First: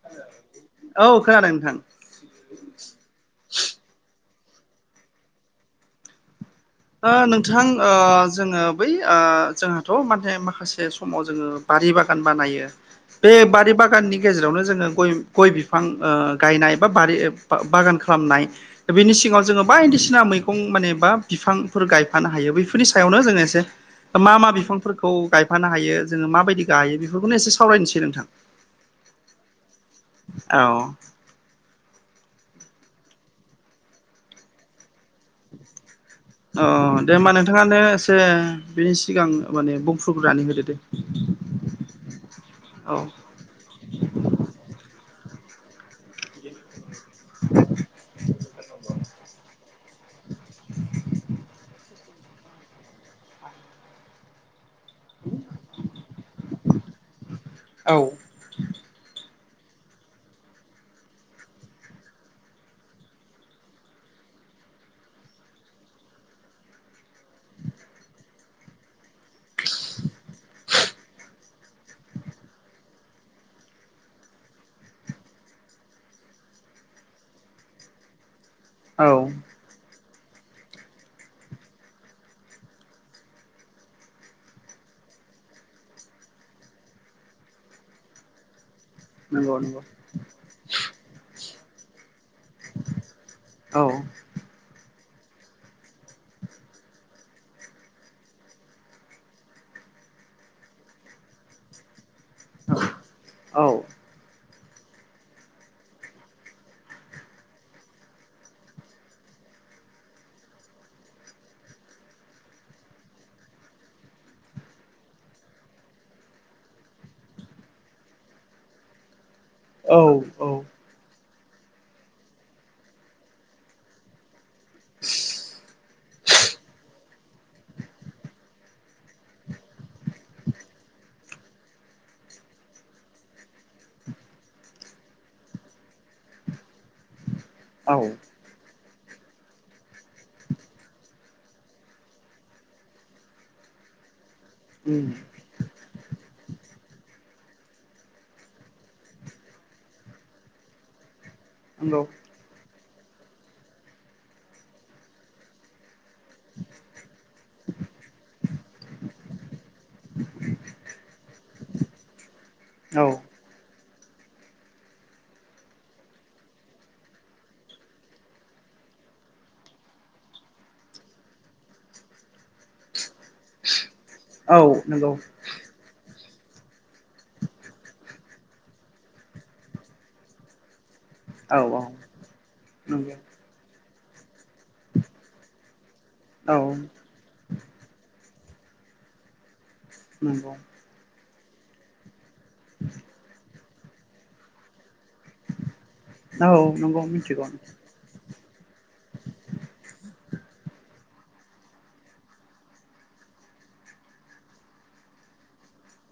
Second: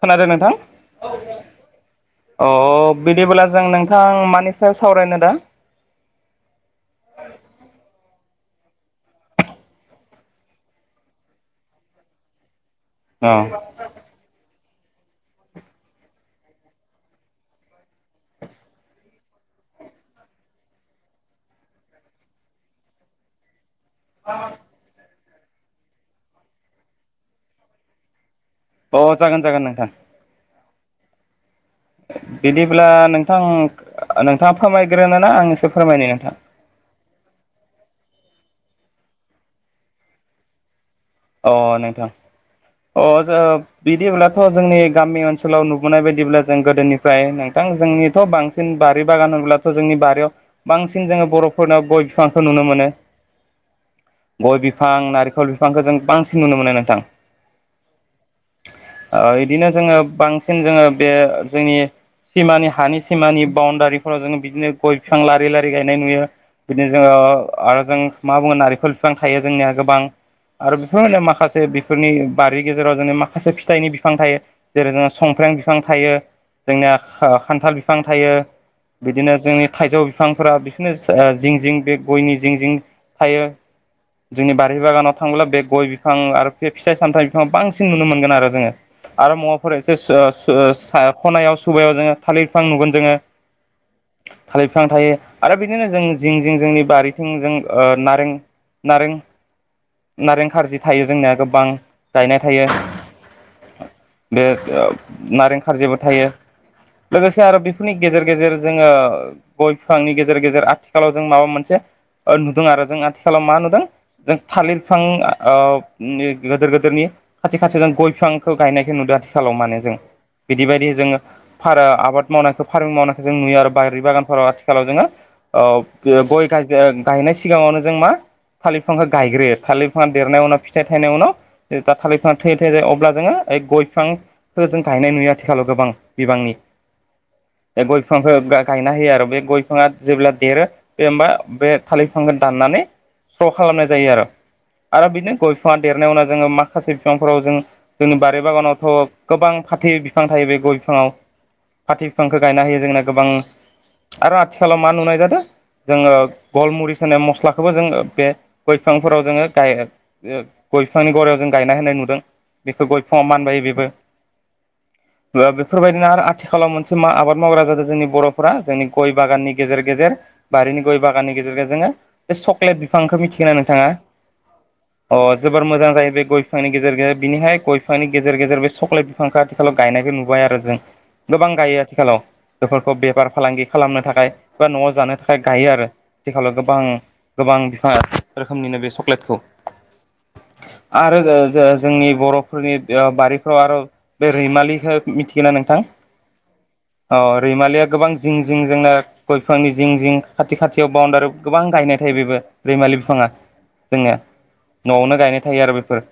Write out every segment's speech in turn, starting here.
खोनादों नोंथां? औ खोनादों नोंथां अ' बिदिबोला जों नोंथां मानि सायाव सावरायनो दा? ओ नोंथां ओ जोङो बै आ जोंहाथ' माने माखासे समाव जोङो। बारि बागान बानायो। अ बे बारि अ बाग गाननि गेजेरावनो जोङो गय, गय बिफां ओ गायनाय बा बारि बागान खालामनाय। दा बेनि सिगाङाव जोङो बायदिसिना मैगं माने बा बिफां फोर गायफानो हायो। बेफोरनि सायावनो एसे मा मा बिफांफोरखौ गाय फानो हायो जोङो। माबायदि गाहायो बेफोरखौनो एसे सावरायनोसै नोंथां। अ' जागोन जागोन नोंथां। औ बिदिब्ला नोंथां नोंथाङा फोरमायग्रोन ना? आंसो फोरमायनो नोंथां। अ' दे होमबा नोंथाङानो एसे बिनि सिगां माने बुंफ्रुग्रोनानै होदो दे। अ' नोंथां औ अ' जो बिदिब्लाथ' जोंनि गामि ओनसोलाव नुबोनाय बायदिब्ला जों गोदोनि फ्राय नोंथां जोंनिथ' बांसिन बारि बागान होनोब्लाथ' जोंनि बारियाव बांसिन जोङो बर'फोरनाव गय फांखौ नुनो मोनो। गय' बिफां नारेखल बिफांखौ जों बांसिन नुनो मोनो नोंथां। औ ओ बिदिनो जोंङो बांसिन जोंङो बे जोंनि सिमानि हानि सिमानि बाउण्डारिफोराव जोंङो बिदिनो गय बिफां लारि लारि गायनाय नुयो। बिदिनो जोंओ मा बुङो नारेखल बिफां थायो जोंनिया गोबां आरो फोरनो माखासे बिफोरनि बारि गेजेराव जोंनो माखासे फिथाइनि फिफां थायो। जेरै जोंहा संफ्रें बिफां थायो जोंनिया खान्थाल बिफां थायो। औ बिदिनो जोंनि थाइजौ बिफांफोरा बि नोस ओ जिं जिं बे गयनि जिं जिं थायो। जोंनि बारि बागानाव थांब्ला बेग गय बिफां आरो बे फिथाइ सामथाइ बिफां बांसिन नुनो मोनगोन आरो जोङो। आरो नंगौ मवाफोर नंगौ एसे सो ओ ओ सा खनायाव सुबायाव जोङो थालिर बिफां नुगोन जोङो। औ थालिर बिफां थायो आरो बिदिनो जों जिं जिं जोंनि बारिथिं जों ओ नारें नारें नारें थारजि थायो जोंनिया गोबां गायनाय थायो औ [unintelligible] नारें खारजेबो थायो लोगोसे आरो बेफोरनि गेजेर गेजेर जोंङो गय बिफांनि गेजेर गेजेर आथिखालाव जों माबा मोनसे ओ नुदों आरो जों आथिखालाव मा नुदों जों थालिर बिफां ओ गोदोर गोदोरनि खाथि खाथि जों गय बिफांखौ गायनायखौ नुदों। खालाव माने जों औ औ बिदि बायदि जोंङो फारा आबाद मावनायखो फार्मिं मावनायखो जों नुयो आरो बायारि बागानफोराव आ थिखालाव जोंङो औ गायनाय सिगाङावनो जों मा थालिरफांखौ गायग्रो थालिर बिफांआ देरनाय उनाव फिथाइ थायनाय उनाव दा थालिर [unintelligible] अब्ला जोंङो ओइ गय बिफां खो जों गायनाय नुयो आथिखालाव गोबां बिबांनि बे औ गय बिफांखो गा यना होयो आरो बे गयफाङा जेब्ला देरो बे होमबा बे थालिरफांखो दाननानै [unintelligible] खालामनाय जायो आरो उम आरो बिदिनो गय बिफाङा देरनाय उवाव जोङो माखासे बिफांफोराव जों जोंनो बारि बागानावथ' गोबां फाथै बिफां थायो बे गय बिफाङाव नंगौ फाथै बिफां खो गायना होयो जोंना गोबां आरो आथिखालाव मा नुनाय जादो जोंङो गलमुरिस होनाय मस्लाखौबो जों बे गय बिफांफोराव जोंङो [unintelligible] गय बिफांनि गरायाव जों गायना होनाय नुदों। बेखो गय औ फाङाव मानबायो बेबो। ओ बेफोरबायदिनो आरो आथिखालाव मोनसे मा आबाद मावग्रा जादो जोंनि बर'फोरा जोंनि गय बागाननि गेजेर गेजेर बारिनि गय बागाननि गेजेरजों जोङो बे चक्लेट बिफांखो मिथिगोन ना नोंथाङा? औ नंगौ अ जोबोर मोजां जायो बे गय बिफांनि गेजेर गेजेर बिनिहाय गयफांनि गेजेर गेजेर बे सक्लेट बिफांखो आथिखालाव गायनायखो नुबाय आरो जों गोबां औ गायो आथिखालाव बेफोरखौ नंगौ बेबार फालांगि खालामनो थाखाय बा न'आव जानो थाखाय गायो आरो थिखालाव औ गोबां गोबां बिफा रोखोमनिनो बे चक्लेटखौ नोंगौ आरो जो जो जोंनि बर'फोरनि ओ बारिफ्राव आरो बे रैमालिखो मिथिगो ना नोंथां औ नंगौ अ मिथिगौ रैमालिया गोबां जिं जिं जोंना गय बिफांनि जिं जिं खाथि खाथियाव बाउणडारि गोबां गायनाय थायो बेबो रैमालि बिफाङा जोंनिया न'आवनो गायनाय थायो आरो बेफोर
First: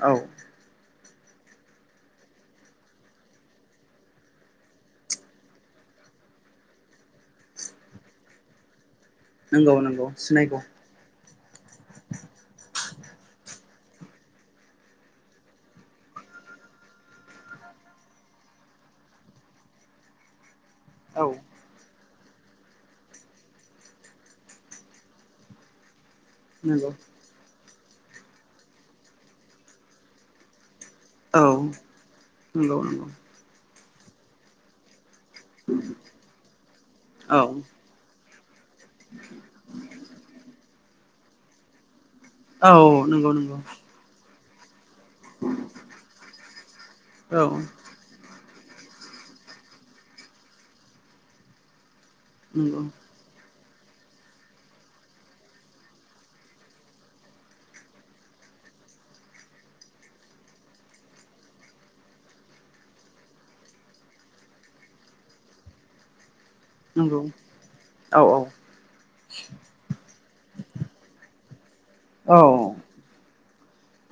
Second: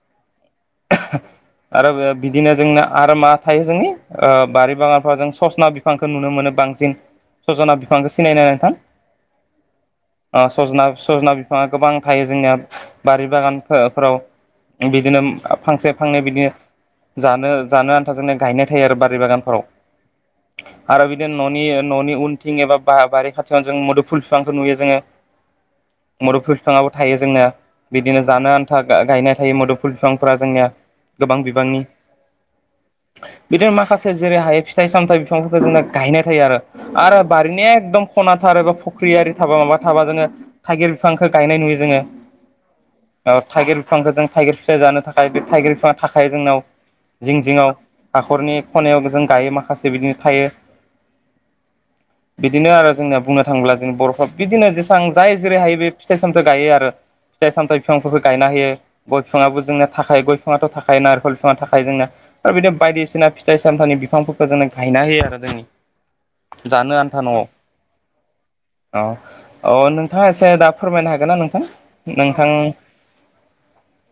औ आरो बे बिदिनो जोंना आरो मा थायो जोंनि ओ बारि बागानफ्राव जों ससना बिफांखौ नुनो मोनो बांसिन। सजना बिफांखो सिनायनो नोंथां नंगौ नंगौ ओ सिनायगौ सजना सजना बिफाङा गोबां थायो जोंनिया बारि बागान फो फ्राव बिदिनो फांसे फांनै बिदिनो जानो जानो आन्थाजोंनिया गायनाय थायो आरो बारि बागानफोराव। आरो औ बिदिनो न'नि न'नि उनथिं एबा बा बारि खाथियाव जों मदुम फुल बिफांखौ नुयो जोङो। मुदु फुल बिफाङाबो नंगौ थायो जोंना। बिदिनो जानो आन्था गायनाय थायो मुदफुल बिफांफोरा जोंनिया गोबां औ बिबांनि नंगौ नंगौ। बिदिनो माखासे जेरै हायो फिथाइ सामथायाइ बिफांफोरखौ जोंना गायनाय थायो आरो। आरो औ बारिनिया एकदम खनाथार एबा फख्रियारि थाबा माबा थाबा जोंङो थाइगिर बिफांखो गायनाय नुयो जोंङो औ नंगौ नंगौ बिफांखो जों थाइगिर फिथाय जानो थाखाय बे थाइगिर बिफाङा थाखायो जोंनाव। जिं औ जिङाव हाखरनि खनायाव जों गायो माखासे बिदिनो थायो बिदिनो नंगौ आरो जोंनिना बुंनो थाङोब्ला जों बर'फ्रा बिदिनो जेसां जाय जेरैहायो बे फिथाइ सामथाइ गायो आरो फिथाइ सामथ बिफांफोरखौ गायना हायो। गय फिफाङाबो जोंना थाखायायो गयफाङाथ' थाखायायो नारेखल बिफाङा थाखायो जोंना। आरो बिदिनो बायदिसिना फिथाइ सामथाइनि बिफांफोरखौ जोंङो गायना होयो आरो जोंङो। जानो नंगौ आन्था न'आव। औ अ अ नों थाङा एसे दा फोरमायनो हागोन ना नोंथां? औ नोंथां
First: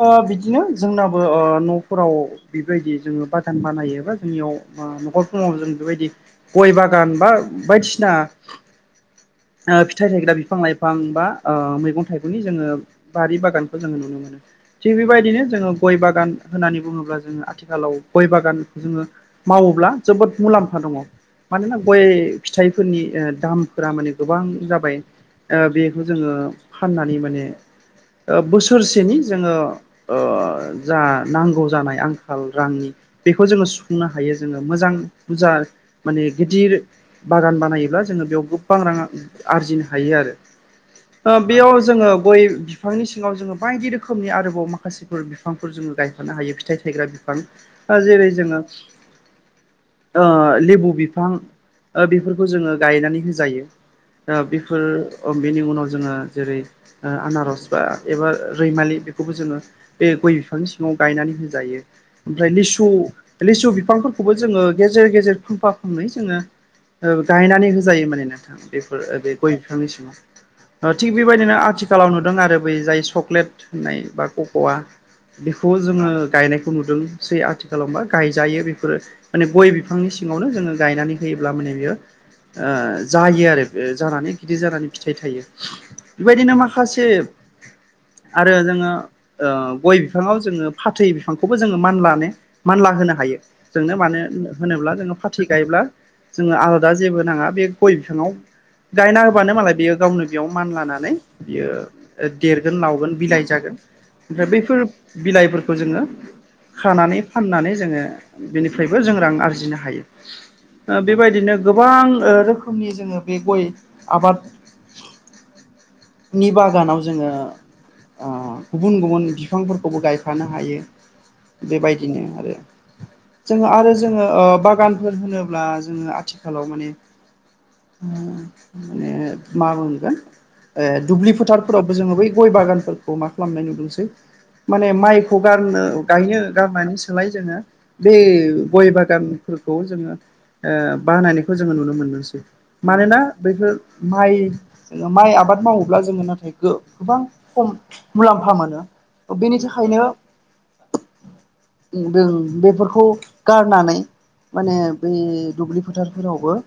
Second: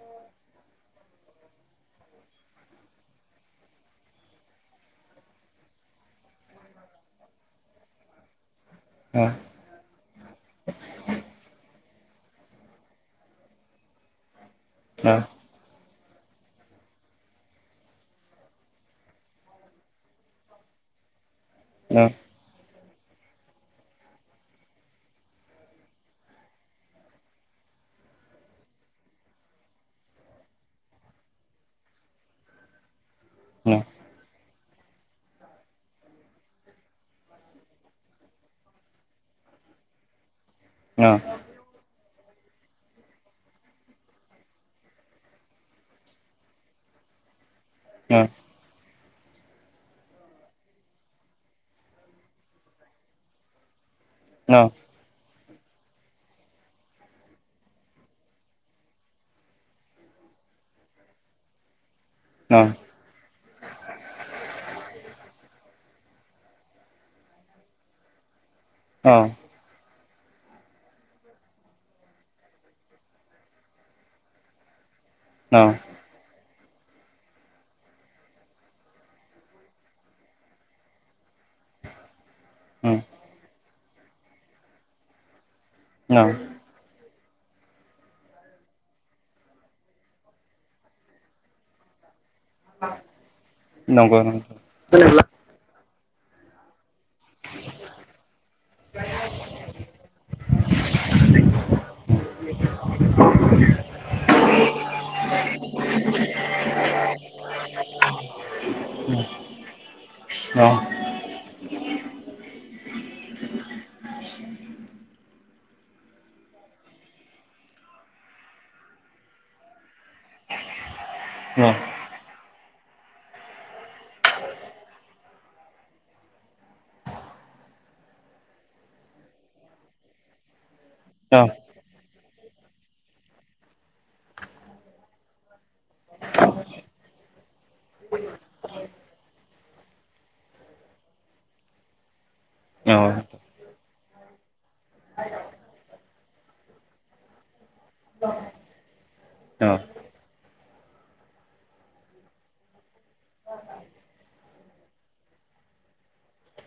ओ बिदिनो जोंनाबो ओ न'फोराव बेबायदि जोङो बादान बानायो बा जोंनियाव ओ न'खरफोराव जों बेबायदि गय बागान बा बायदिसिना ओ। ओ फिथाइ थायग्रा बिफां लाइफां बा ओ मैगं थाइगंनि जोङो बारि बागानखौ जोङो नुनो मोनो थिग ओ बेबायदिनो जोङो गय बागान होननानै बुङोब्ला जोङो आथिखालाव गय बागानखौ जोङो मावोब्ला जोबोद मुलाम्फा दङ। मानोना ओ गय फिथाइफोरनि ओ दामफोरा माने गोबां जाबाय। ओ बेखौ जोङो फान्नानै माने ओ बोसोरसेनि जोङो ओ जा नांगौ जानाय आंखाल रांनि बेखौ जोङो सुफुंनो हायो। जोङो मोजां जा माने गिदिर बागान बानायोब्ला जोङो बेयाव गोबां रां आरजिनो हायो आरो। ओ। ओ बेयाव जोङो गय बिफांनि सिङाव जोङो बायदि रोखोमनि आरो माखासेफोर बिफांफोर जोङो गायफनो हायो फिथाइ थायग्रा बिफां। ओ जेरै जोङो ओ लेबु बिफां ओ बेफोरखौ जोङो गायनानै होजायो। ओ बेफोर अ बेनि उनाव जोङो जेरै ओ आनारस बा एबा रैमालि खौबो जोङो बे गय बिफांनि सिङाव गायनानै होजायो। ओमफ्राय लिसु लिसु बिफांफोरखौबो जोङो गेजेर गेजेर फांफा फांनै जोङो ओ गायनानै होजायो माने नोंथां। बेफोर ओ बे गय बिफांनि सिङाव थिग बेबायदिनो आथिखालाव नुदों आरो बै जाय चक्लेट होननाय बा पक'वा बेखौ जोङो गायनायखौ नुदों। जे आथिखालावबा गायजायो बेफोरो। माने गय बिफांनि सिङावनो जोङो गायनानै होयोब्ला माने बेयो ओ उम जायो आरो ओ जानानै गिदिर जानानै फिथाइ थायो। बेबायदिनो माखासे आरो जोङो ओ गय बिफाङाव जोङो फाथै बिफांखौबो जोङो मानलानो मानला होनो हायो। जोंनो मानो नंगौ नंगौ होनोब्ला जोङो फारथि गायोब्ला जोङो आलादा जेबो नाङा बे गय बिफाङाव गायना होबानो मालाय बियो गावनो बेयाव मान लानानै बियो देरगोन लावगोन बिलाइ ओमफ्राय बैफोर बिलाइफोरखौ जोङो खानानै फाननानै जोङो बेनिफ्रायबो जों रां आरजिनो हायो। अ। ओ बेबायदिनो गोबां ओ रोखोमनि जोङो बे गय आबाद नि बागानाव जोङो ओ गुबुन गुबुन बिफांफोरखौबो गायफानो हायो। औ बेबायदिनो आरो जोङो आरो जोङो बागानफोर होनोब्ला जोङो आथिखालाव माने माने मा मोनगोन ओ दुब्लि फोथारफोरावबो जोङो बै गय बागानफोरखौ मा खालामनाय नुदोंसै। माने माइखौ गारनो गायनो गारनानै सोलाय जोङो बे गय बागान [unintelligible] जोङो ओ बाहानायनायखौ जोङो नुनो मोनदोंसै। औ मानोना बैफोर माइ जोङो माइ आबाद मावोब्ला जोङो नाथाय गोबां खम मुलाम्फा मोनो बेनि औ थाखायनो जों बेफोरखौ गारनानै माने बै दुब्लि फोथारफोरावबो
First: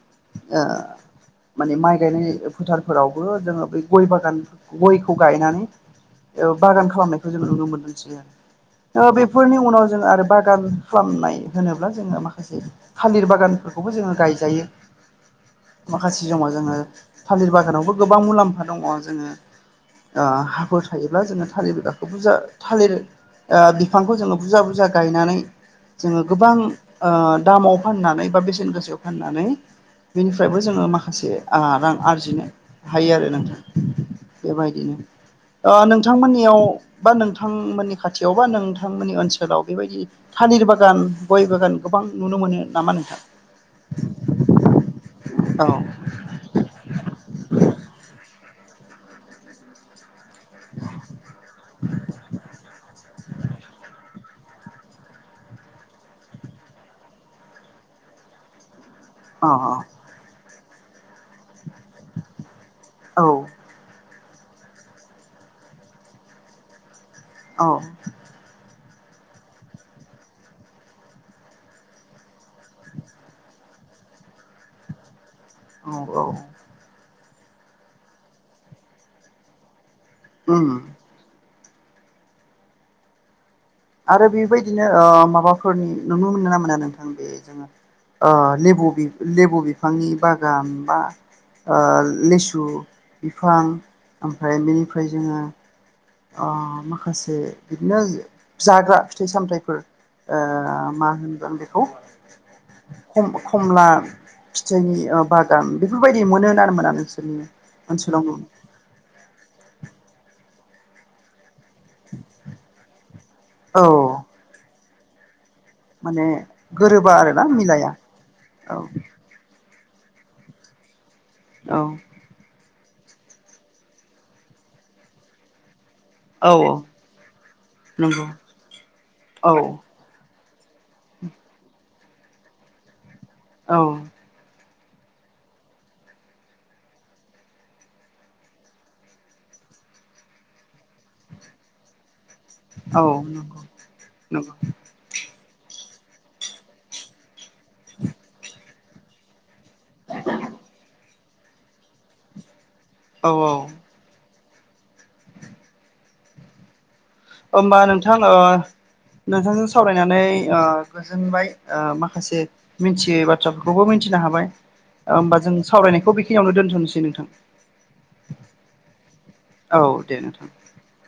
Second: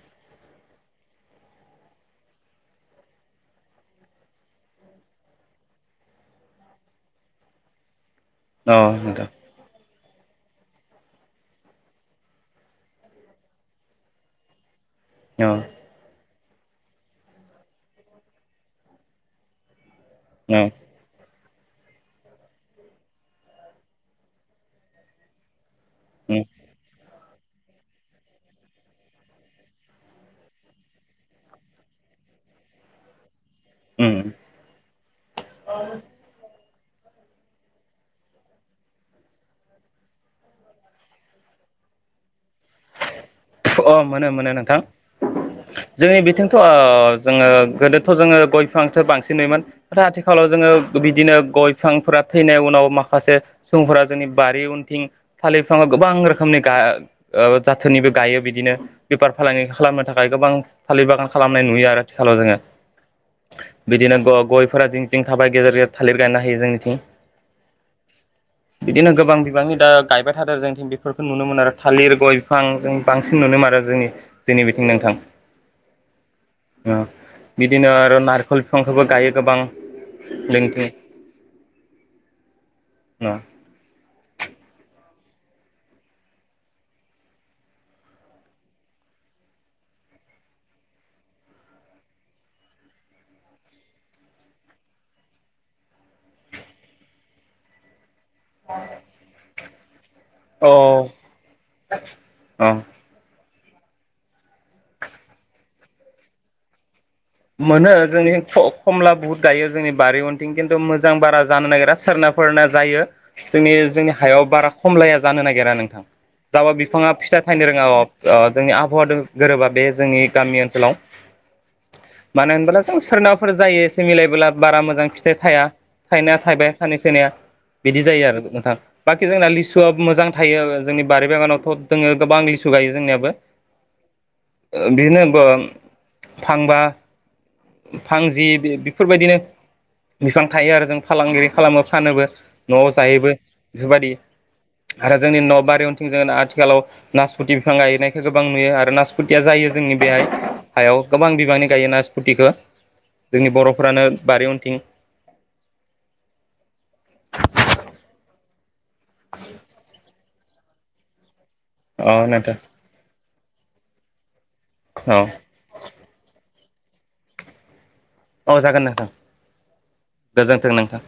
माने माइ गायनाय फोथारफोरावबो जोङो बै गय बागान गयखौ गायनानै बागान खालामनायखौ जोंङो नुनो मोनसै औ आरो। नोंथां बेफोरनि उनाव जोङो आरो बागान खालामनाय होनोब्ला जोङो माखासे थालिर बागानफोरखौबो जोङो गायजायो। औ। माखासे समाव जोङो थालिर बागानावबो गोबां मुलाम्फा दङ। ओ जोङो उम खायोब्ला जोङो थालिर बिगाखौ बुरजा थालिर बिफांखौ जोङो बुरजा- बुरजा गायनानै जोङो गोबां ओ दामाव फाननानै बा बेसेन गोसायाव फाननानै बेनिफ्रायबो जोङो माखासे रां आरजिनो हायो आरो नोंथां। उम बेबायदिनो ओ नोंथांमोननियाव बा नोंथांमोननि खाथियाव बा नोंथांमोननि ओनसोल ओनसोलाव बेबायदि थालिर बागान, गय बागान गोबां नुनो मोनो नामा नोंथां? अ मोनो- मोनो नोंथां। औ। जोंनि बिथिं जोङो गोदोथ' जोङो गय [unintelligible] आथिखाल आथिखालाव जोङो बिदिनो गय बिफांफोरा थैनाय उनाव माखासे सुबुंफोरा जोंनि बारि उनन्थिं थालिरफाङा गोबां रोखोमनि गा- जाथोननिबो गायो बिदिनो। बेफार अ फालांगि खालामनो थाखाय गोबां थालिर बागान खालामनाय नुयो आरो आथिखालाव जोङो। औ। बिदिनो ग- गयफोरा जिं- जिं थाबाय गेजेर -गेजेर थालिर गायनो हायो जोंनिथिं। औ। बिदिनो गोबां बिबांनि दा गायबाय थादों जोंथि बेफोरखौ नुनो मोनोन आरो थालिर गय बिफां जों बांसिन नुनो मोनोन आरो जोंनि जोंनि बिथिं नोंथां। औ औ। बिदिनो आरो नारिखल बिफांफोरबो गायो गोबां। उम [unintelligible] आरो बेबायदिनो माबाफोरनि नुनो मोनो ना मोना? नोंथां बे जोङो लेबु -लेबु बिफांनि बागान बा ओ लिसु बिफां ओमफ्राय बेनिफ्राय जोङो ओ माखासे बिदिनो जाग्रा फिथाइ- सामथाइफोर ओ अ मा होनगोन बेखौ? अ खम खमला फिथाइनि बागान बेफोरबायदि मोनो आरो मोना नोंसोर मोनो जोंनि खमला बुहुद गायो जोंनि बारि उन्थिं खिन्थु मोजां बारा जानो नागिरा। सोरनाफोरना जायो जोंनि औ -जोंनि हायाव बारा खमलाया जानो नागिरा [unintelligible] माने जाबा बिफाङा गोरोबा फिथाइ आरोना थायनो रोङा मिलाया औ जोंनि आबहावा जों गोरोबा बे जोंनि गामि ओनसोलाव औ। मानो होनबोला जों सोरनावाफोर जायो एसे मिलायबोला बारा मोजां फिथाइ थाया। थाइनाया औ थाइबाय सानै सोनिया बिदि जायो नंगौ आरो नोंथां बाखि जोंना औ लिसुआ मोजां थायो जोंनि बारि बागानावथ' दोङो गोबां लिसु गायो जोंनियाबो। औ। [unintelligible] थांबा फांजि बेफोरबायदिनो बिफां थायो आरो जों फालांगिरि खालामो फानोबो न'आव औ जाहैबो नंगौ बेफोरबायदि नंगौ आरो जोंनि न'आव बारि उनथिंजाय आथिखालाव नासपथि बिफां गायनायखौ गोबां नुयो आरो [unintelligible] टिया जायो जोंनि बेहाय हायाव गोबां बिबांनि गायो नास्फुटिखौ औ जोंनि औ बर' फ्रानो बारि उनथिं होमबा नोंथां ओ नोंथांजों सावरायनानै गोजोनबाय ओ अ माखासे नोंथां मिथियै बाथ्राफोरखौबो मिथिनो हाबाय औ होमबा जों सावरायनायखौ बे खिनियावनो दोनथ'नोसै नोंथां। औ जागोन नोंथां औ दे नोंथां गोजोन्थों नोंथां।